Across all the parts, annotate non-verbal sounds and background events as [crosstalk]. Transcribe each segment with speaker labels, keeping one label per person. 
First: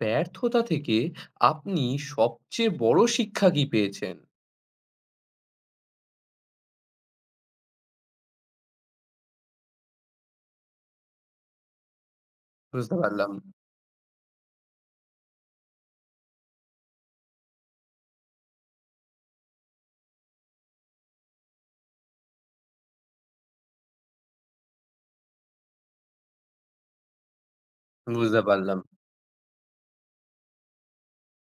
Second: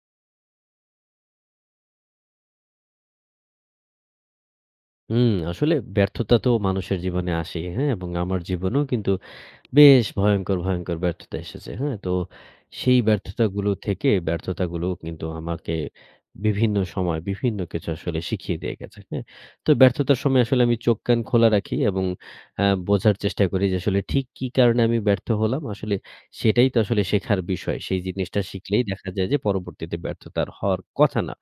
Speaker 1: ব্যর্থতা থেকে আপনি সবচেয়ে বড় শিক্ষা কি পেয়েছেন?
Speaker 2: হুম, আসলে ব্যর্থতা তো মানুষের জীবনে আসেই, হ্যাঁ? এবং আমার জীবনেও কিন্তু বেশ ভয়ংকর, ভয়ংকর ব্যর্থতা এসেছে। হ্যাঁ? তো
Speaker 1: বুঝতে
Speaker 2: সেই
Speaker 1: পারলাম,
Speaker 2: ব্যর্থতাগুলো থেকে ব্যর্থতাগুলো কিন্তু আমাকে বিভিন্ন সময় বিভিন্ন কিছু আসলে শিখিয়ে দিয়ে গেছে। হ্যাঁ? তো ব্যর্থতার সময় আসলে আমি চোখ কান খোলা রাখি এবং বোঝার চেষ্টা করি যে আসলে ঠিক কি কারণে আমি ব্যর্থ হলাম। আসলে সেটাই তো আসলে শেখার বিষয়। সেই জিনিসটা
Speaker 1: বুঝতে পারলাম।
Speaker 2: শিখলেই দেখা যায় যে পরবর্তীতে ব্যর্থতা আর হওয়ার কথা না।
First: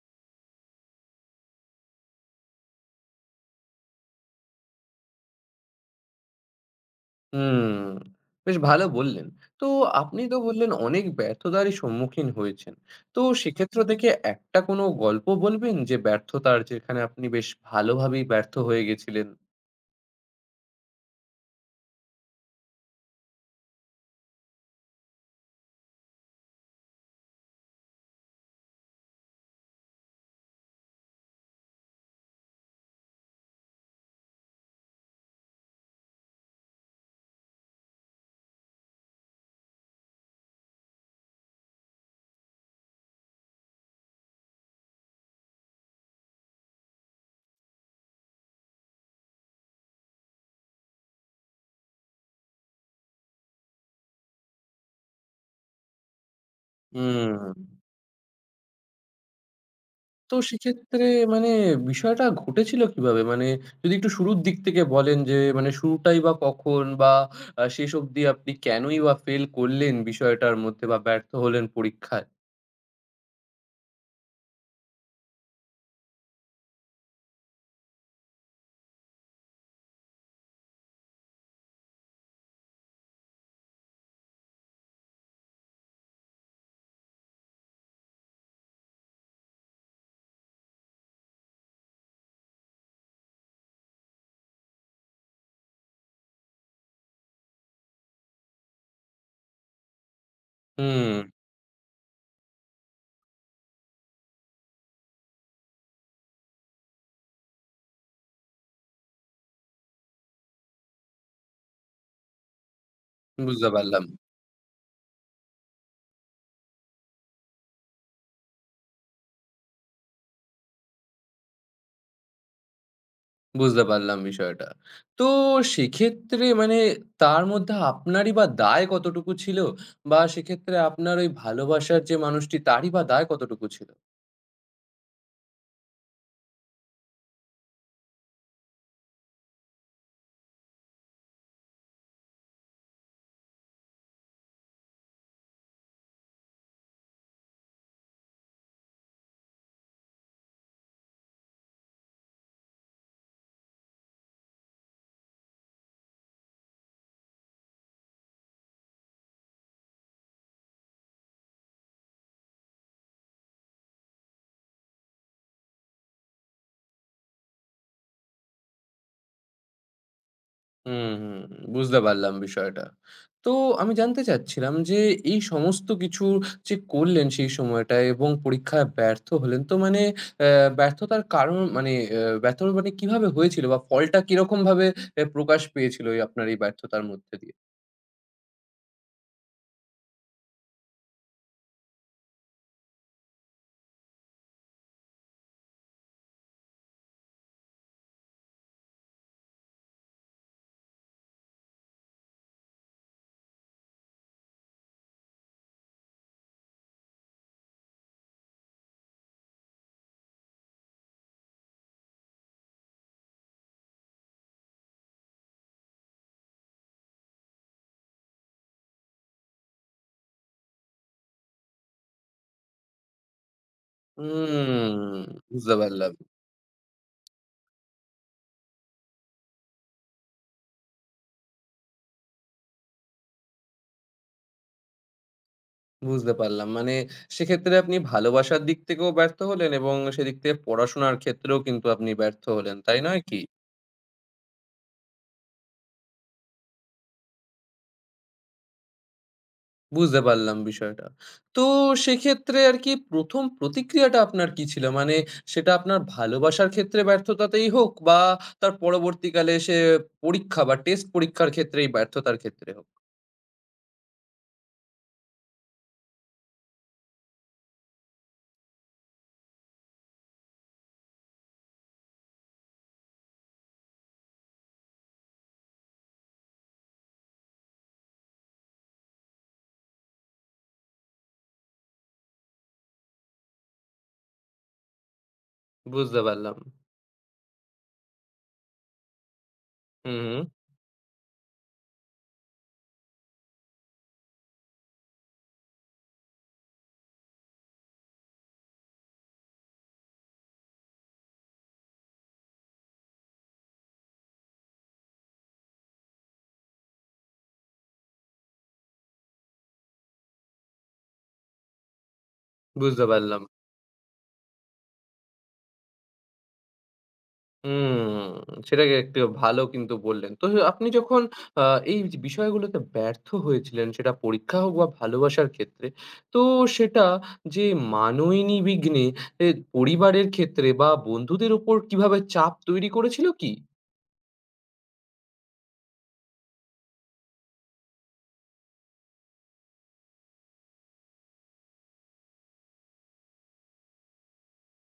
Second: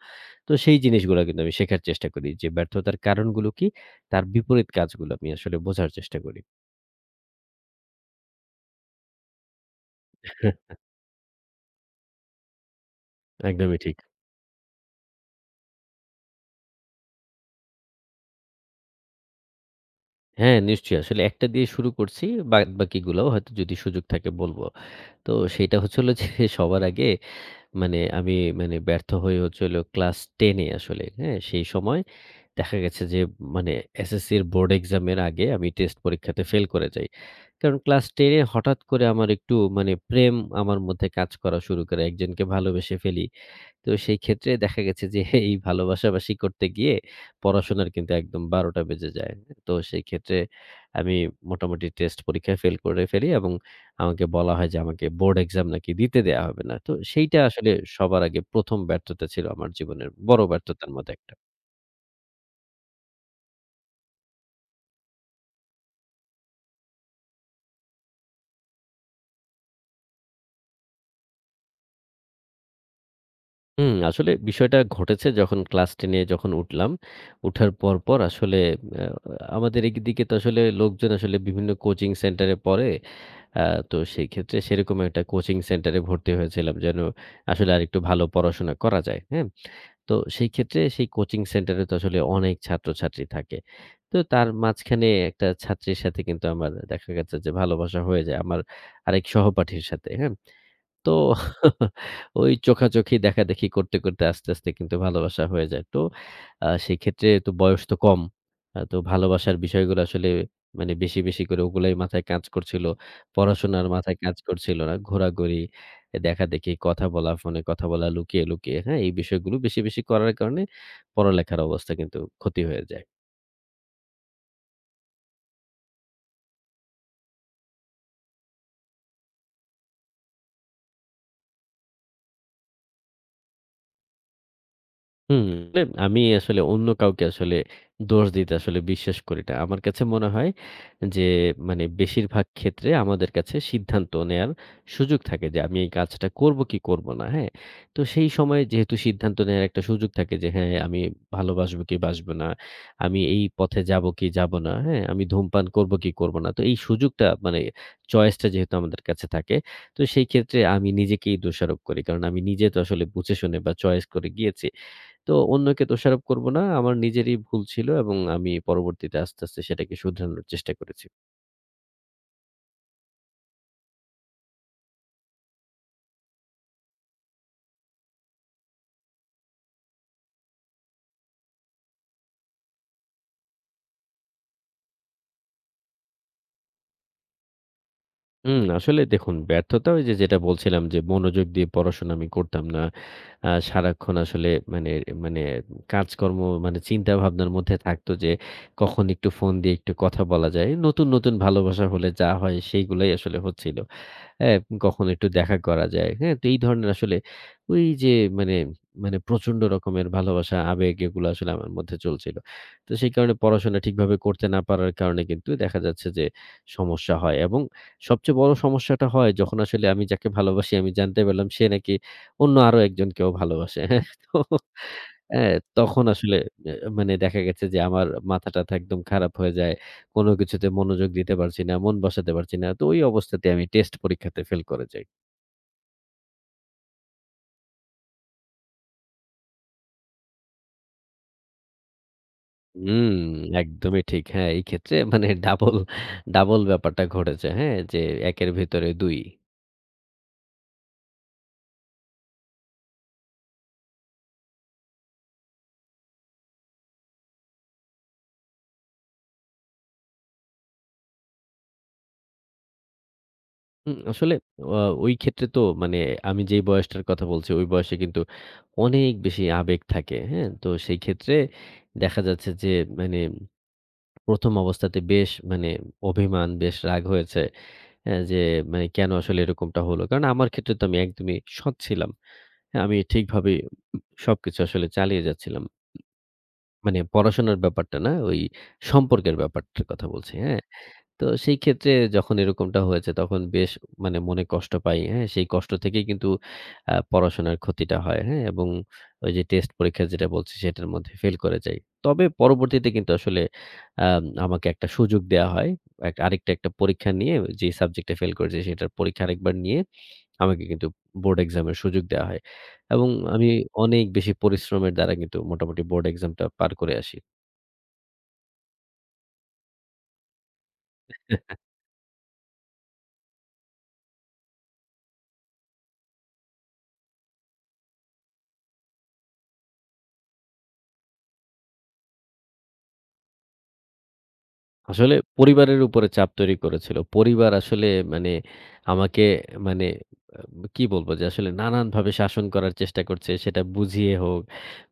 Speaker 2: তো সেই জিনিসগুলা কিন্তু আমি শেখার চেষ্টা করি যে ব্যর্থতার কারণগুলো কি? তার বিপরীত কাজগুলো আমি আসলে বোঝার চেষ্টা করি।
Speaker 1: হুম, বেশ ভালো বললেন। তো আপনি তো
Speaker 2: হ্যাঁ,
Speaker 1: বললেন অনেক ব্যর্থতারই সম্মুখীন হয়েছেন। তো
Speaker 2: একদমই
Speaker 1: সেক্ষেত্র
Speaker 2: ঠিক।
Speaker 1: থেকে একটা কোনো গল্প বলবেন যে ব্যর্থতার যেখানে আপনি বেশ ভালোভাবেই ব্যর্থ হয়ে গেছিলেন?
Speaker 2: হ্যাঁ, নিশ্চয়ই। আসলে একটা দিয়ে শুরু করছি। বাদবাকিগুলাও হয়তো যদি সুযোগ থাকে বলব। তো সেইটা হচ্ছে হলো যে [laughs] সবার আগে মানে আমি ব্যর্থ হয়ে হচ্ছে হলো ক্লাস 10 এ আসলে, হ্যাঁ? সেই সময় দেখা গেছে যে মানে এসএসসির বোর্ড এক্সামের আগে আমি টেস্ট পরীক্ষাতে ফেল করে যাই। কারণ ক্লাস 10 এ হঠাৎ করে আমার একটু মানে প্রেম আমার মধ্যে কাজ করা শুরু করে। একজনকে ভালোবেসে ফেলি। তো সেই ক্ষেত্রে দেখা গেছে যে [laughs] এই ভালোবাসাবাসি করতে গিয়ে পড়াশোনার কিন্তু একদম ১২টা বেজে যায়। তো সেই ক্ষেত্রে আমি মোটামুটি টেস্ট পরীক্ষায় ফেল করে ফেলি এবং আমাকে বলা হয় যে আমাকে বোর্ড এক্সাম নাকি দিতে দেয়া হবে না। তো সেইটা আসলে
Speaker 1: হুম।
Speaker 2: সবার আগে ১ম ব্যর্থতা ছিল আমার জীবনের
Speaker 1: তো
Speaker 2: বড় ব্যর্থতার
Speaker 1: সেক্ষেত্রে
Speaker 2: মধ্যে এক।
Speaker 1: মানে বিষয়টা ঘটেছিল কিভাবে? মানে যদি একটু শুরুর দিক থেকে বলেন যে মানে শুরুটাই বা কখন? বা শেষ অবধি আপনি কেনই বা ফেল করলেন বিষয়টার মধ্যে বা ব্যর্থ হলেন পরীক্ষায়?
Speaker 2: হুম, আসলে বিষয়টা ঘটেছে যখন ক্লাস 10 এ যখন উঠলাম। উঠার পর আসলে আ আমাদের এদিকে তো আসলে লোকজন আসলে বিভিন্ন কোচিং সেন্টারে পড়ে। আ তো সেই ক্ষেত্রে সেরকম একটা কোচিং সেন্টারে ভর্তি হয়েছিলাম যেন আসলে আরেকটু ভালো পড়াশোনা করা যায়। হ্যাঁ? তো সেই ক্ষেত্রে সেই কোচিং সেন্টারে তো আসলে অনেক ছাত্রছাত্রী থাকে। তো তার মাঝখানে একটা ছাত্রীর সাথে কিন্তু আমার দেখা গেছে যে ভালোবাসা হয়ে যায় আমার আরেক সহপাঠীর সাথে। হ্যাঁ? তো
Speaker 1: হুম,
Speaker 2: ওই চোখাচোখি দেখাদেখি করতে, করতে আস্তে, আস্তে কিন্তু ভালোবাসা হয়ে যায়। তো সেক্ষেত্রে তো বয়স তো কম। তো ভালোবাসার বিষয়গুলো আসলে মানে বেশি, বেশি করে ওগুলাই মাথায় কাজ করছিল।
Speaker 1: বুঝতে
Speaker 2: পড়াশোনার
Speaker 1: পারলাম,
Speaker 2: মাথায় কাজ করছিল না। ঘোরাঘুরি, দেখাদেখি, কথা বলা, ফোনে কথা বলা, লুকিয়ে, লুকিয়ে, হ্যাঁ? এই বিষয়গুলো বেশি, বেশি করার কারণে পড়ালেখার অবস্থা কিন্তু ক্ষতি হয়ে যায়।
Speaker 1: বুঝতে পারলাম বিষয়টা। তো সেক্ষেত্রে মানে তার মধ্যে আপনারই বা দায় কতটুকু ছিল? বা সেক্ষেত্রে আপনার ওই ভালোবাসার যে মানুষটি তারই বা দায় কতটুকু ছিল?
Speaker 2: হুম, আসলে আমি আসলে অন্য কাউকে আসলে দোষ দিতে আসলে বিশ্বাস করি না। আমার কাছে মনে হয় যে মানে বেশিরভাগ ক্ষেত্রে আমাদের কাছে সিদ্ধান্ত নেয়ার সুযোগ থাকে যে আমি এই কাজটা করব কি করব না, হ্যাঁ? তো সেই সময়ে যেহেতু সিদ্ধান্ত নেয়ার একটা সুযোগ থাকে যে হ্যাঁ, আমি ভালোবাসবো কি বাসবো না, আমি এই পথে যাব কি যাব না, হ্যাঁ? আমি ধূমপান করব কি করব না। তো এই সুযোগটা মানে চয়েসটা যেহেতু আমাদের কাছে থাকে, তো সেই ক্ষেত্রে আমি নিজেকেই দোষারোপ করি। কারণ আমি নিজে তো আসলে বুঝে শুনে বা চয়েস করে গিয়েছি। তো অন্যকে দোষারোপ করব না। আমার নিজেরই ভুল ছিল এবং আমি পরবর্তীতে আস্তে, আস্তে সেটাকে শুধরানোর চেষ্টা করেছি।
Speaker 1: হুম, হুম, হুম। বুঝতে পারলাম বিষয়টা। তো আমি জানতে চাচ্ছিলাম যে এই সমস্ত কিছু যে করলেন সেই সময়টায় এবং পরীক্ষায় ব্যর্থ হলেন। তো মানে অ্যা ব্যর্থতার কারণ মানে ব্যর্থ মানে কিভাবে হয়েছিল বা ফলটা কিরকমভাবে প্রকাশ পেয়েছিল এই আপনার এই ব্যর্থতার মধ্যে দিয়ে?
Speaker 2: হুম, আসলে দেখুন ব্যর্থতা ওই যে যেটা বলছিলাম যে মনোযোগ দিয়ে পড়াশোনা আমি করতাম না। সারাক্ষণ আসলে মানে মানে কাজকর্ম মানে চিন্তা ভাবনার মধ্যে থাকতো যে কখন একটু ফোন দিয়ে একটু কথা বলা যায়। নতুন, নতুন ভালোবাসা হলে যা হয় সেইগুলাই আসলে হচ্ছিল। হ্যাঁ, কখনো একটু দেখা করা যায়। হ্যাঁ? তো এই ধরনের আসলে ওই যে মানে, মানে প্রচন্ড রকমের ভালোবাসা, আবেগ এগুলো আসলে আমার মধ্যে চলছিল। তো সেই কারণে পড়াশোনা ঠিকভাবে করতে না পারার কারণে কিন্তু দেখা যাচ্ছে যে সমস্যা হয় এবং সবচেয়ে বড় সমস্যাটা হয় যখন আসলে আমি যাকে ভালোবাসি আমি জানতে পারলাম সে নাকি অন্য আরো একজনকেও ভালোবাসে। হ্যাঁ? তো
Speaker 1: হুম,
Speaker 2: হ্যাঁ,
Speaker 1: বুঝতে
Speaker 2: তখন
Speaker 1: পারলাম,
Speaker 2: আসলে এ মানে দেখা গেছে যে আমার মাথা-টাথা একদম খারাপ হয়ে যায়। কোন কিছুতে মনোযোগ দিতে পারছি না, মন বসাতে পারছি না। তো ওই অবস্থাতে আমি টেস্ট পরীক্ষাতে ফেল করে যাই।
Speaker 1: বুঝতে পারলাম। মানে সেক্ষেত্রে আপনি ভালোবাসার দিক থেকেও ব্যর্থ হলেন এবং সেদিক থেকে পড়াশোনার ক্ষেত্রেও কিন্তু আপনি ব্যর্থ হলেন। তাই
Speaker 2: হুম,
Speaker 1: নয় কি?
Speaker 2: একদমই ঠিক। হ্যাঁ, এই ক্ষেত্রে [laughs] মানে ডাবল, ডাবল ব্যাপারটা ঘটেছে। হ্যাঁ, যে ১ এর ভেতরে ২।
Speaker 1: বুঝতে পারলাম বিষয়টা। তো সেক্ষেত্রে আরকি ১ম প্রতিক্রিয়াটা আপনার কি ছিল? মানে সেটা আপনার ভালোবাসার ক্ষেত্রে ব্যর্থতাতেই হোক বা তার পরবর্তীকালে সে পরীক্ষা বা টেস্ট পরীক্ষার ক্ষেত্রেই ব্যর্থতার ক্ষেত্রে হোক।
Speaker 2: হুম, আসলে অ ওই ক্ষেত্রে তো মানে আমি যেই বয়সটার কথা বলছি ওই বয়সে কিন্তু অনেক বেশি আবেগ থাকে। হ্যাঁ? তো সেই ক্ষেত্রে দেখা যাচ্ছে যে মানে ১ম অবস্থাতে বেশ মানে অভিমান, বেশ রাগ হয়েছে। যে মানে কেন আসলে এরকমটা হলো? কারণ আমার ক্ষেত্রে তো আমি একদমই সৎ ছিলাম। হ্যাঁ, আমি ঠিকভাবে সবকিছু আসলে চালিয়ে যাচ্ছিলাম।
Speaker 1: বুঝতে পারলাম।
Speaker 2: মানে পড়াশোনার ব্যাপারটা না, ওই সম্পর্কের ব্যাপারটার কথা
Speaker 1: হুম,
Speaker 2: বলছি,
Speaker 1: হুম।
Speaker 2: হ্যাঁ? তো সেই ক্ষেত্রে যখন এরকমটা হয়েছে তখন বেশ মানে মনে কষ্ট পাই। হ্যাঁ? সেই কষ্ট থেকেই কিন্তু পড়াশোনার ক্ষতিটা হয়। হ্যাঁ? এবং ওই যে টেস্ট পরীক্ষা যেটা বলছি সেটার মধ্যে ফেল করে যাই। তবে পরবর্তীতে কিন্তু আসলে আমাকে একটা সুযোগ দেয়া হয়। আরেকটা একটা পরীক্ষা নিয়ে যে সাবজেক্টে ফেল করেছি সেটার পরীক্ষা আরেকবার নিয়ে আমাকে কিন্তু বোর্ড এক্সামের সুযোগ দেয়া হয়।
Speaker 1: বুঝতে
Speaker 2: এবং
Speaker 1: পারলাম।
Speaker 2: আমি অনেক বেশি পরিশ্রমের দ্বারা কিন্তু মোটামুটি বোর্ড এক্সামটা পার করে আসি।
Speaker 1: হুম, সেটাকে একটু ভালো কিন্তু বললেন। তো আপনি যখন আ এই যে বিষয়গুলোতে ব্যর্থ হয়েছিলেন সেটা পরীক্ষা হোক বা ভালোবাসার ক্ষেত্রে, তো সেটা যে মানোইনিবিঘ্নে এ পরিবারের ক্ষেত্রে বা বন্ধুদের উপর কিভাবে চাপ তৈরি করেছিল কি?
Speaker 2: আসলে পরিবারের উপরে চাপ তৈরি করেছিল। পরিবার আসলে মানে আমাকে মানে আ কি বলব যে আসলে নানানভাবে শাসন করার চেষ্টা করছে। সেটা বুঝিয়ে হোক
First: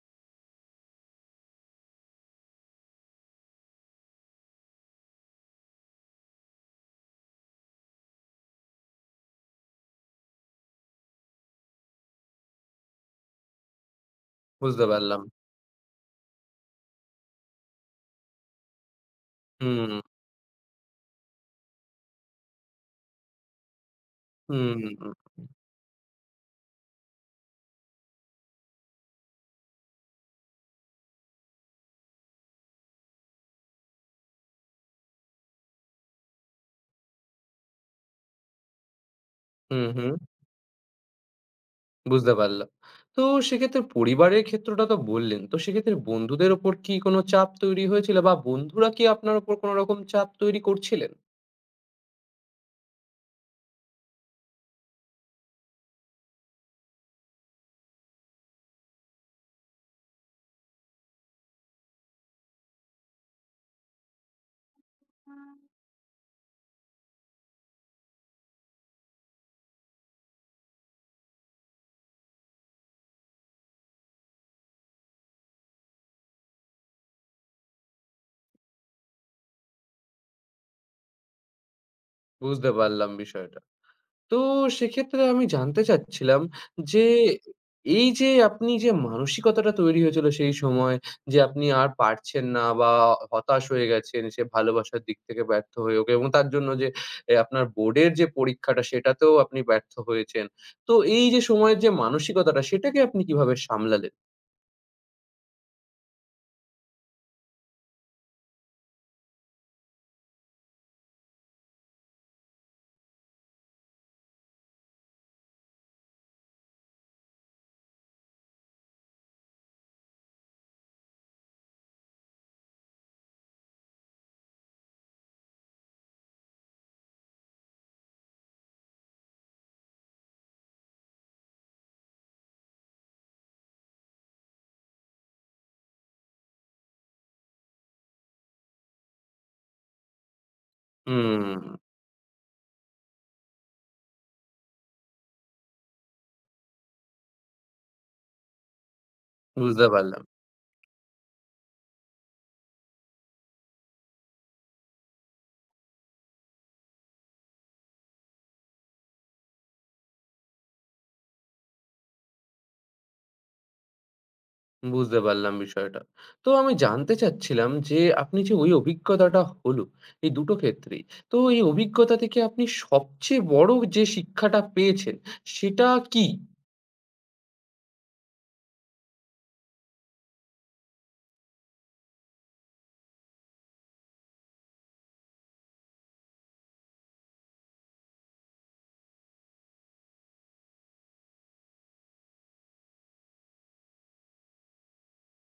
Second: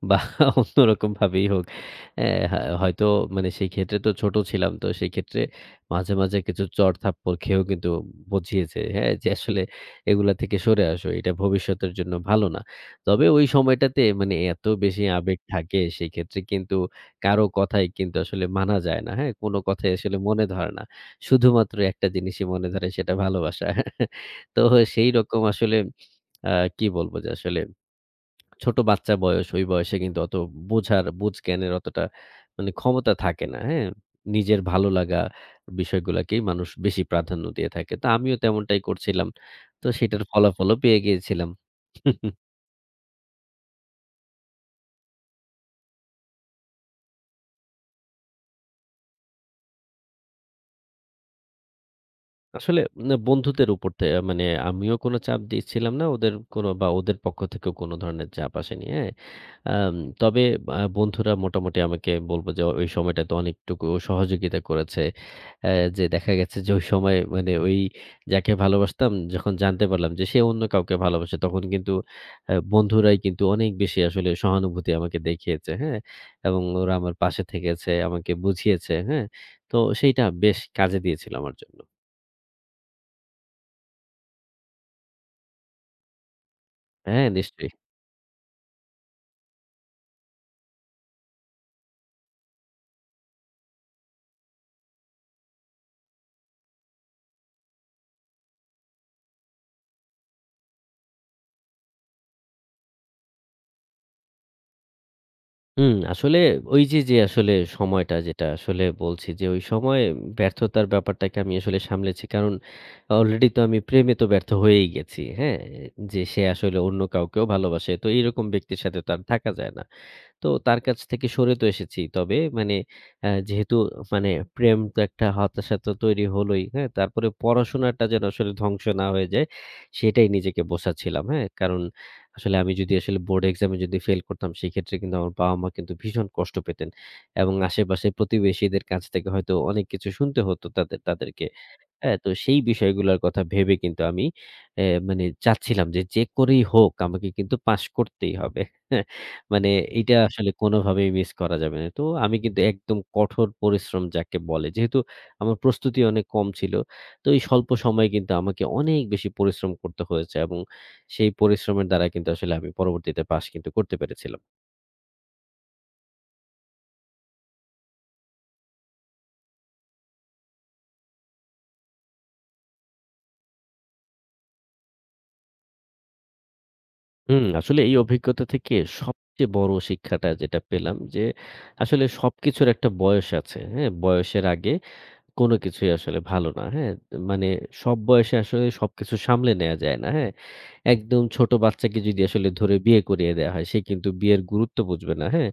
Speaker 2: বা [laughs] অন্যরকমভাবেই হোক। অ্যা হা হয়তো মানে সেই ক্ষেত্রে তো ছোট ছিলাম। তো সেই ক্ষেত্রে মাঝে, মাঝে কিছু চড়-থাপ্পড় খেয়েও কিন্তু বুঝিয়েছে, হ্যাঁ? যে আসলে এগুলা থেকে সরে আসো। এটা ভবিষ্যতের জন্য ভালো না। তবে ওই সময়টাতে মানে এত
Speaker 1: বুঝতে
Speaker 2: বেশি
Speaker 1: পারলাম।
Speaker 2: আবেগ থাকে সেই ক্ষেত্রে কিন্তু কারো কথাই কিন্তু আসলে মানা যায় না। হ্যাঁ? কোন কথাই
Speaker 1: হুম,
Speaker 2: আসলে মনে ধরে না। শুধুমাত্র একটা জিনিসই মনে ধরে সেটা ভালোবাসা। তো
Speaker 1: হুম,
Speaker 2: সেইরকম আসলে আ কি বলব যে আসলে ছোট বাচ্চা বয়স, ওই বয়সে কিন্তু অত বোঝার বুঝ-জ্ঞানের অতটা মানে ক্ষমতা থাকে না। হ্যাঁ? নিজের ভালো লাগা বিষয়গুলাকেই মানুষ বেশি প্রাধান্য দিয়ে থাকে। তো আমিও তেমনটাই করছিলাম।
Speaker 1: হুম,
Speaker 2: তো
Speaker 1: হুম,
Speaker 2: সেটার ফলাফলও পেয়ে গিয়েছিলাম।
Speaker 1: বুঝতে পারলাম। তো সেক্ষেত্রে পরিবারের ক্ষেত্রটা তো বললেন। তো সেক্ষেত্রে বন্ধুদের উপর কি কোনো চাপ তৈরি হয়েছিল বা বন্ধুরা কি আপনার উপর কোন রকম চাপ তৈরি করছিলেন?
Speaker 2: আসলে না বন্ধুদের উপর তে মানে আমিও কোনো চাপ দিচ্ছিলাম না ওদের কোনো বা ওদের পক্ষ থেকেও কোনো ধরনের চাপ আসেনি। হ্যাঁ? আম তবে বন্ধুরা মোটামুটি আমাকে বলব যে ওই সময়টাতে অনেকটুকু সহযোগিতা করেছে। অ্যা যে দেখা গেছে যে ওই সময় মানে ওই যাকে ভালোবাসতাম যখন জানতে পারলাম যে সে অন্য কাউকে ভালোবাসে তখন কিন্তু বন্ধুরাই কিন্তু অনেক বেশি আসলে সহানুভূতি আমাকে দেখিয়েছে। হ্যাঁ? এবং ওরা আমার পাশে থেকেছে, আমাকে বুঝিয়েছে। হ্যাঁ? তো সেইটা বেশ কাজে দিয়েছিল আমার জন্য।
Speaker 1: বুঝতে পারলাম বিষয়টা। তো সেক্ষেত্রে আমি জানতে চাচ্ছিলাম যে,
Speaker 2: হ্যাঁ, নিশ্চয়ই।
Speaker 1: এই যে আপনি যে মানসিকতাটা তৈরি হয়েছিল সেই সময় যে আপনি আর পারছেন না বা হতাশ হয়ে গেছেন সে ভালোবাসার দিক থেকে ব্যর্থ হয়েও এবং তার জন্য যে আপনার বোর্ডের যে পরীক্ষাটা সেটাতেও আপনি ব্যর্থ হয়েছেন। তো এই যে সময়ের যে মানসিকতাটা সেটাকে আপনি কিভাবে সামলালেন?
Speaker 2: হুম, আসলে ওই যে, যে আসলে সময়টা যেটা আসলে বলছি যে, ওই সময় ব্যর্থতার ব্যাপারটাকে আমি আসলে সামলেছি। কারণ অলরেডি তো আমি প্রেমে তো ব্যর্থ হয়েই গেছি। হ্যাঁ? যে সে আসলে অন্য কাউকেও ভালোবাসে। তো এইরকম ব্যক্তির সাথে তো আর থাকা যায় না। তো তার কাছ থেকে সরে তো এসেছি। তবে মানে যেহেতু মানে প্রেম তো একটা হতাশা তো তৈরি হলোই, হ্যাঁ? তারপরে পড়াশোনাটা যেন আসলে ধ্বংস না হয়ে যায়, সেটাই নিজেকে বোঝাচ্ছিলাম, হ্যাঁ? কারণ আসলে আমি যদি আসলে বোর্ড এক্সামে যদি ফেল করতাম, সেক্ষেত্রে কিন্তু আমার বাবা-মা কিন্তু ভীষণ কষ্ট পেতেন এবং আশেপাশের প্রতিবেশীদের কাছ থেকে হয়তো অনেক কিছু শুনতে হতো তাদেরকে।
Speaker 1: হুম,
Speaker 2: হ্যাঁ, তো সেই বিষয়গুলার কথা ভেবে কিন্তু আমি এ মানে চাচ্ছিলাম যে, যে করেই হোক আমাকে কিন্তু পাস করতেই হবে। [laughs] মানে
Speaker 1: বুঝতে
Speaker 2: এইটা
Speaker 1: পারলাম।
Speaker 2: আসলে কোনোভাবেই মিস করা যাবে না। তো আমি কিন্তু একদম কঠোর পরিশ্রম যাকে বলে, যেহেতু আমার প্রস্তুতি অনেক কম ছিল, তো এই স্বল্প সময়ে কিন্তু আমাকে অনেক বেশি পরিশ্রম করতে হয়েছে এবং সেই পরিশ্রমের দ্বারা কিন্তু আসলে আমি পরবর্তীতে পাস কিন্তু করতে পেরেছিলাম।
Speaker 1: বুঝতে পারলাম বিষয়টা। তো আমি জানতে চাচ্ছিলাম যে, আপনি যে ওই অভিজ্ঞতাটা হলো, এই দুটো ক্ষেত্রেই। তো এই অভিজ্ঞতা থেকে আপনি সবচেয়ে বড় যে শিক্ষাটা পেয়েছেন, সেটা কি?
Speaker 2: হুম, আসলে এই অভিজ্ঞতা থেকে সবচেয়ে বড় শিক্ষাটা যেটা পেলাম যে, আসলে সবকিছুর একটা বয়স আছে, হ্যাঁ? বয়সের আগে কোনো কিছুই আসলে ভালো না, হ্যাঁ? মানে সব বয়সে আসলে সবকিছু সামলে নেয়া যায় না, হ্যাঁ? একদম ছোট বাচ্চাকে যদি আসলে ধরে বিয়ে করিয়ে দেয়া হয়, সে কিন্তু বিয়ের গুরুত্ব বুঝবে না, হ্যাঁ?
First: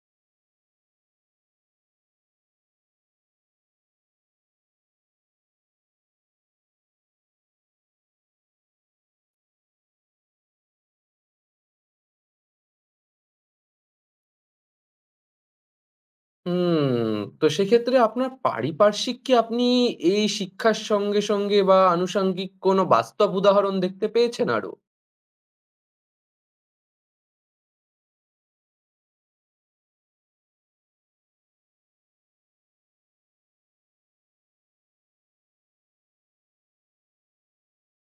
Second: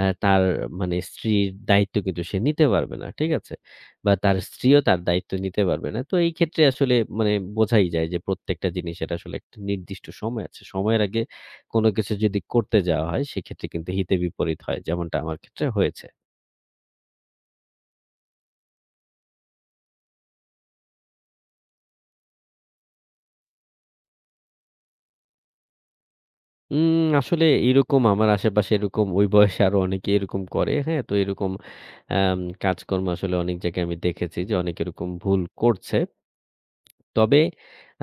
Speaker 2: তার মানে স্ত্রীর দায়িত্ব কিন্তু সে নিতে পারবে না, ঠিক আছে? বা তার স্ত্রীও তার দায়িত্ব নিতে পারবে না। তো এই ক্ষেত্রে আসলে মানে বোঝাই যায় যে প্রত্যেকটা জিনিসের আসলে একটা নির্দিষ্ট সময় আছে। সময়ের আগে কোনো কিছু যদি করতে যাওয়া হয়, সেক্ষেত্রে কিন্তু হিতে বিপরীত হয়। যেমনটা আমার ক্ষেত্রে হয়েছে।
Speaker 1: হুম, তো সেক্ষেত্রে আপনার পারিপার্শ্বিক কি আপনি এই শিক্ষার সঙ্গে, সঙ্গে বা আনুষঙ্গিক কোনো বাস্তব উদাহরণ দেখতে পেয়েছেন আরো?
Speaker 2: আসলে এরকম আমার আশেপাশে এরকম ওই বয়সে আরো অনেকে এরকম করে। হ্যাঁ? তো এরকম কাজকর্ম আসলে অনেক জায়গায় আমি দেখেছি যে অনেকে এরকম ভুল করছে। তবে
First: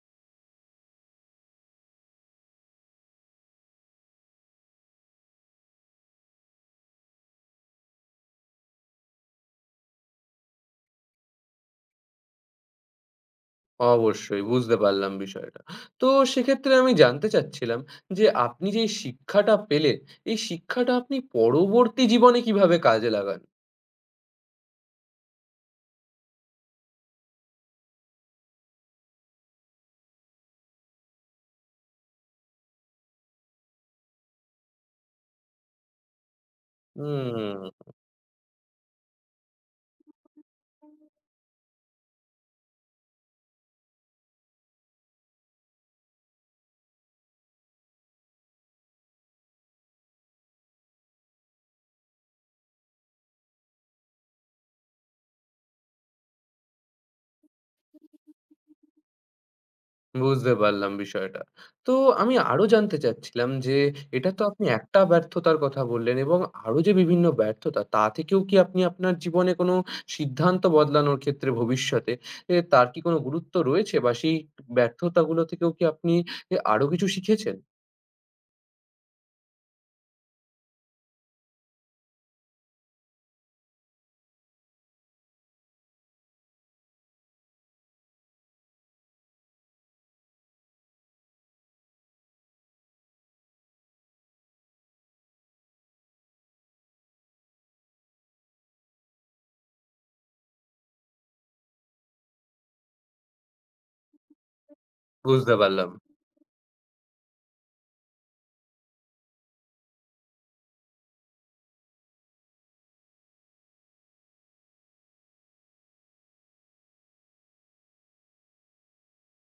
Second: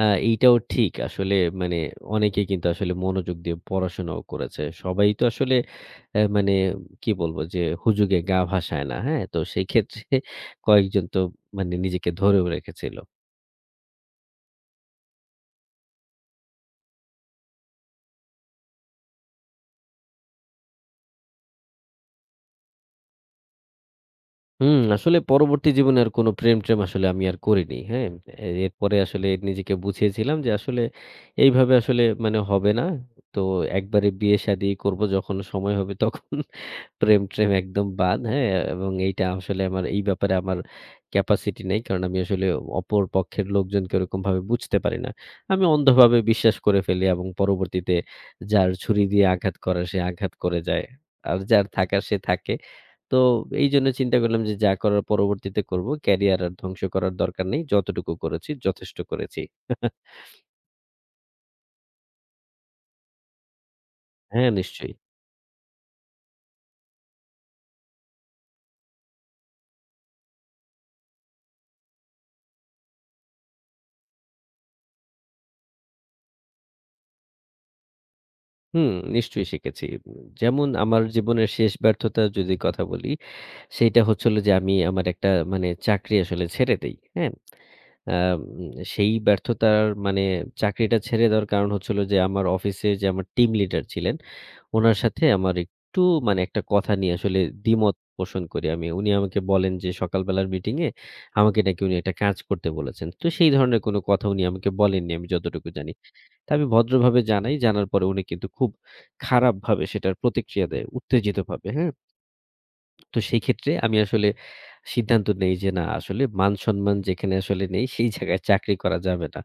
Speaker 2: এইটাও ঠিক আসলে মানে অনেকে কিন্তু আসলে মনোযোগ দিয়ে পড়াশোনাও করেছে। সবাই তো আসলে মানে কি বলবো যে হুজুগে গা ভাসায় না। হ্যাঁ? তো সেই ক্ষেত্রে কয়েকজন তো মানে নিজেকে ধরেও রেখেছিল।
Speaker 1: অবশ্যই বুঝতে পারলাম বিষয়টা। তো সেক্ষেত্রে আমি জানতে চাচ্ছিলাম যে আপনি যে এই শিক্ষাটা পেলেন, এই শিক্ষাটা আপনি পরবর্তী জীবনে কিভাবে কাজে লাগান?
Speaker 2: হুম, আসলে পরবর্তী জীবনে আর কোনো প্রেম-ট্রেম আসলে আমি আর করিনি। হ্যাঁ? এরপরে আসলে নিজেকে বুঝিয়েছিলাম যে আসলে এইভাবে আসলে মানে হবে না। তো একবারে বিয়ে-শাদি করব যখন সময় হবে তখন প্রেম-ট্রেম
Speaker 1: হুম,
Speaker 2: একদম বাদ। হ্যাঁ? এবং এইটা আসলে আমার এই ব্যাপারে আমার ক্যাপাসিটি নেই। কারণ আমি আসলে অপর পক্ষের লোকজনকে ওরকমভাবে বুঝতে পারি না। আমি অন্ধভাবে বিশ্বাস করে ফেলি এবং পরবর্তীতে যার ছুরি দিয়ে আঘাত করার সে আঘাত করে যায়। আর যার থাকার সে থাকে। তো এইজন্য চিন্তা করলাম যে যা করার পরবর্তীতে করব। ক্যারিয়ার আর ধ্বংস করার দরকার নেই। যতটুকু করেছি যথেষ্ট করেছি।
Speaker 1: বুঝতে পারলাম বিষয়টা। তো আমি আরো জানতে চাচ্ছিলাম যে এটা তো
Speaker 2: হ্যাঁ,
Speaker 1: আপনি
Speaker 2: নিশ্চয়ই।
Speaker 1: একটা ব্যর্থতার কথা বললেন এবং আরো যে বিভিন্ন ব্যর্থতা তা থেকেও কি আপনি আপনার জীবনে কোনো সিদ্ধান্ত বদলানোর ক্ষেত্রে ভবিষ্যতে তার কি কোনো গুরুত্ব রয়েছে বা সেই ব্যর্থতাগুলো থেকেও কি আপনি আরো কিছু শিখেছেন?
Speaker 2: হুম, নিশ্চয়ই শিখেছি। যেমন আমার জীবনের শেষ ব্যর্থতার যদি কথা বলি সেইটা হচ্ছে হলো যে আমি আমার একটা মানে চাকরি আসলে ছেড়ে দেই। হ্যাঁ? আম সেই ব্যর্থতার মানে চাকরিটা ছেড়ে দেওয়ার কারণ হচ্ছে হলো যে আমার অফিসে যে আমার টিম লিডার ছিলেন, উনার সাথে আমার একটু মানে একটা কথা নিয়ে আসলে দ্বিমত পোষণ করি আমি। উনি আমাকে বলেন যে সকালবেলার মিটিংয়ে আমাকে নাকি উনি একটা কাজ করতে বলেছেন। তো সেই ধরনের কোনো কথা উনি আমাকে বলেননি আমি
Speaker 1: বুঝতে
Speaker 2: যতটুকু
Speaker 1: পারলাম।
Speaker 2: জানি। তা আমি ভদ্রভাবে জানাই। জানার পরে উনি কিন্তু খুব খারাপভাবে সেটার প্রতিক্রিয়া দেয় উত্তেজিতভাবে। হ্যাঁ? তো সেই ক্ষেত্রে আমি আসলে সিদ্ধান্ত নেই যে না আসলে মান-সম্মান যেখানে আসলে নেই সেই জায়গায় চাকরি করা যাবে না।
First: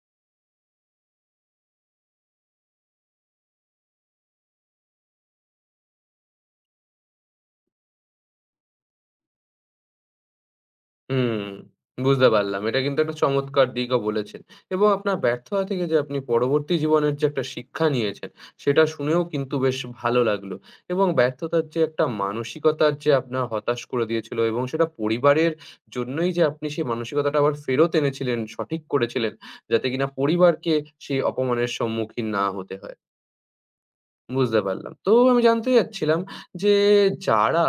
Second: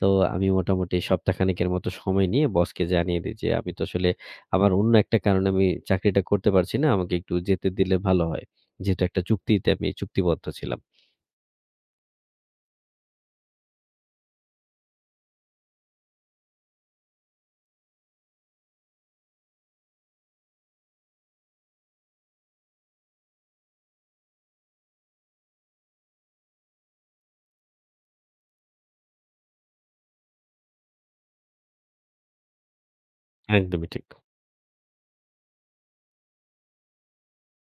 Speaker 2: তো আমি মোটামুটি সপ্তাহখানেকের মতো সময় নিয়ে বসকে জানিয়ে দেই যে আমি তো আসলে আমার অন্য একটা কারণে আমি চাকরিটা করতে পারছি না। আমাকে একটু যেতে দিলে ভালো হয়। যেহেতু একটা চুক্তিতে আমি চুক্তিবদ্ধ ছিলাম।
Speaker 1: হুম, বুঝতে পারলাম। এটা কিন্তু একটা চমৎকার দিকও বলেছেন। এবং আপনার ব্যর্থতা থেকে যে আপনি পরবর্তী জীবনের যে একটা শিক্ষা নিয়েছেন, সেটা শুনেও কিন্তু বেশ ভালো লাগলো। এবং ব্যর্থতার যে একটা মানসিকতার যে আপনার হতাশ করে দিয়েছিল এবং সেটা পরিবারের জন্যই যে আপনি সেই মানসিকতাটা আবার ফেরত এনেছিলেন, সঠিক করেছিলেন, যাতে কিনা পরিবারকে সেই অপমানের সম্মুখীন না হতে হয়।
Speaker 2: একদমই ঠিক।
Speaker 1: বুঝতে পারলাম। তো আমি জানতে চাচ্ছিলাম যে যারা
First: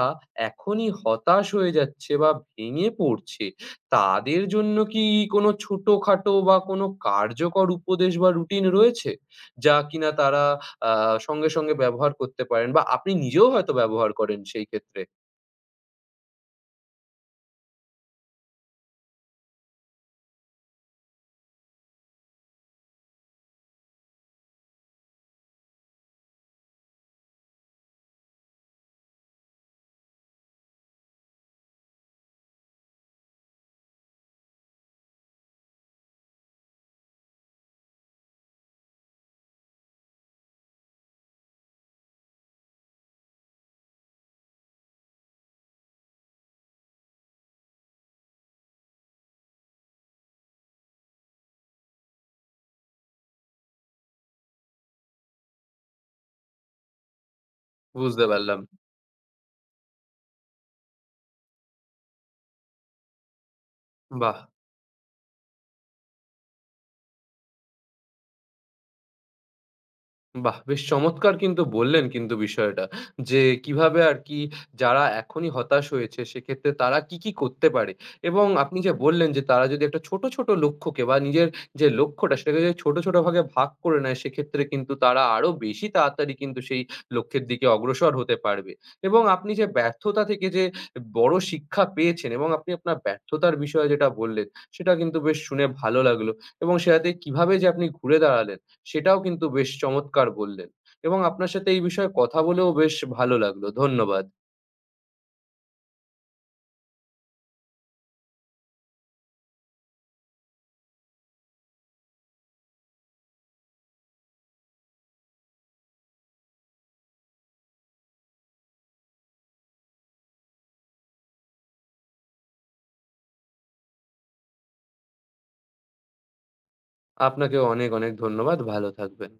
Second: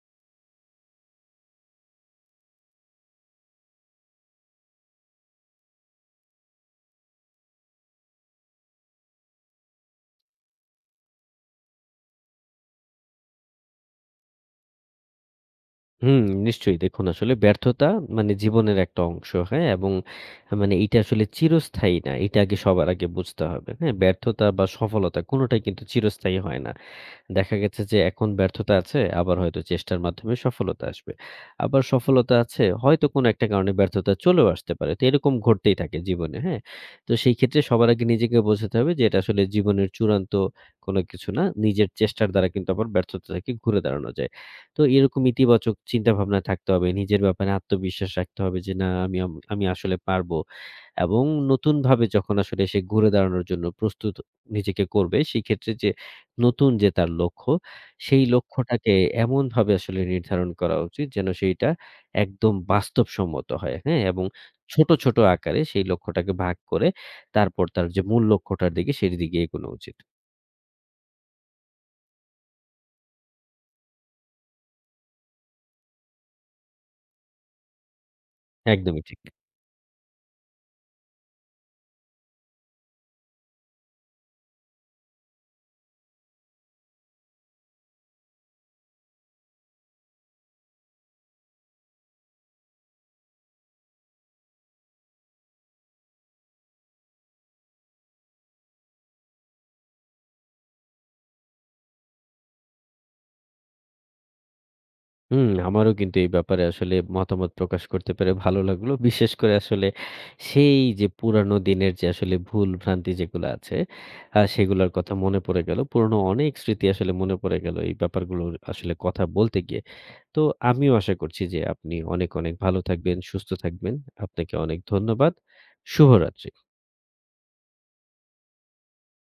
Speaker 1: এখনই হতাশ হয়ে যাচ্ছে বা ভেঙে পড়ছে, তাদের জন্য কি কোনো ছোটখাটো বা কোনো কার্যকর উপদেশ বা রুটিন রয়েছে? যা কিনা তারা আ সঙ্গে, সঙ্গে ব্যবহার করতে পারেন বা আপনি নিজেও হয়তো ব্যবহার করেন সেই ক্ষেত্রে?
Speaker 2: হুম, নিশ্চয়ই। দেখুন আসলে ব্যর্থতা মানে জীবনের একটা অংশ, হ্যাঁ? এবং মানে এটা আসলে চিরস্থায়ী না। এটা আগে সবার আগে বুঝতে হবে, হ্যাঁ? ব্যর্থতা বা সফলতা কোনটাই কিন্তু চিরস্থায়ী হয় না। দেখা গেছে যে এখন ব্যর্থতা আছে, আবার হয়তো চেষ্টার মাধ্যমে সফলতা আসবে। আবার সফলতা আছে, হয়তো কোনো একটা কারণে ব্যর্থতা চলেও আসতে পারে। তো এরকম ঘটতেই থাকে জীবনে, হ্যাঁ? তো সেই ক্ষেত্রে সবার আগে নিজেকে বোঝাতে হবে যে এটা আসলে জীবনের চূড়ান্ত কোনো কিছু না। নিজের চেষ্টার দ্বারা কিন্তু আবার ব্যর্থতাকে ঘুরে দাঁড়ানো যায়। তো এরকম ইতিবাচক চিন্তাভাবনা থাকতে হবে। নিজের ব্যাপারে আত্মবিশ্বাস রাখতে হবে যে, "না আমি আমি আসলে পারবো" এবং নতুনভাবে যখন আসলে সে ঘুরে দাঁড়ানোর জন্য প্রস্তুত নিজেকে করবে, সেই ক্ষেত্রে যে নতুন যে তার লক্ষ্য, সেই
Speaker 1: বুঝতে পারলাম।
Speaker 2: লক্ষ্যটাকে এমনভাবে আসলে নির্ধারণ করা উচিত যেন সেইটা একদম বাস্তবসম্মত হয়। হ্যাঁ? এবং
Speaker 1: বাহ!
Speaker 2: ছোট, ছোট আকারে সেই লক্ষ্যটাকে ভাগ করে তারপর তার যে মূল লক্ষ্যটার দিকে সেটির দিকে এগোনো উচিত।
Speaker 1: বাহ! বেশ চমৎকার কিন্তু বললেন কিন্তু বিষয়টা। যে কিভাবে আরকি যারা এখনই হতাশ হয়েছে সেক্ষেত্রে তারা কি, কি করতে পারে? এবং আপনি যে
Speaker 2: একদমই ঠিক।
Speaker 1: বললেন যে তারা যদি একটা ছোট, ছোট লক্ষ্যকে বা নিজের যে লক্ষ্যটা সেটাকে যদি ছোট, ছোট ভাগে ভাগ করে নেয় সেক্ষেত্রে কিন্তু তারা আরো বেশি তাড়াতাড়ি কিন্তু সেই লক্ষ্যের দিকে অগ্রসর হতে পারবে। এবং আপনি যে ব্যর্থতা থেকে যে বড় শিক্ষা পেয়েছেন এবং আপনি আপনার ব্যর্থতার বিষয়ে যেটা বললেন সেটা কিন্তু বেশ শুনে ভালো লাগলো। এবং সেটাতে কিভাবে যে আপনি ঘুরে দাঁড়ালেন সেটাও কিন্তু বেশ চমৎকার বললেন এবং আপনার সাথে এই বিষয়ে কথা বলেও বেশ ভালো লাগলো। ধন্যবাদ।
Speaker 2: হুম, আমারও কিন্তু এই ব্যাপারে আসলে মতামত প্রকাশ করতে পেরে ভালো লাগলো। বিশেষ করে আসলে সেই যে পুরানো দিনের যে আসলে ভুল-ভ্রান্তি যেগুলো আছে, সেগুলার কথা মনে পড়ে গেল। পুরনো অনেক স্মৃতি আসলে মনে পড়ে গেল এই ব্যাপারগুলো আসলে কথা বলতে গিয়ে। তো আমিও আশা করছি যে আপনি অনেক, অনেক ভালো থাকবেন, সুস্থ থাকবেন। আপনাকে অনেক ধন্যবাদ। শুভরাত্রি।
Speaker 1: আপনাকেও অনেক, অনেক ধন্যবাদ। ভালো থাকবেন।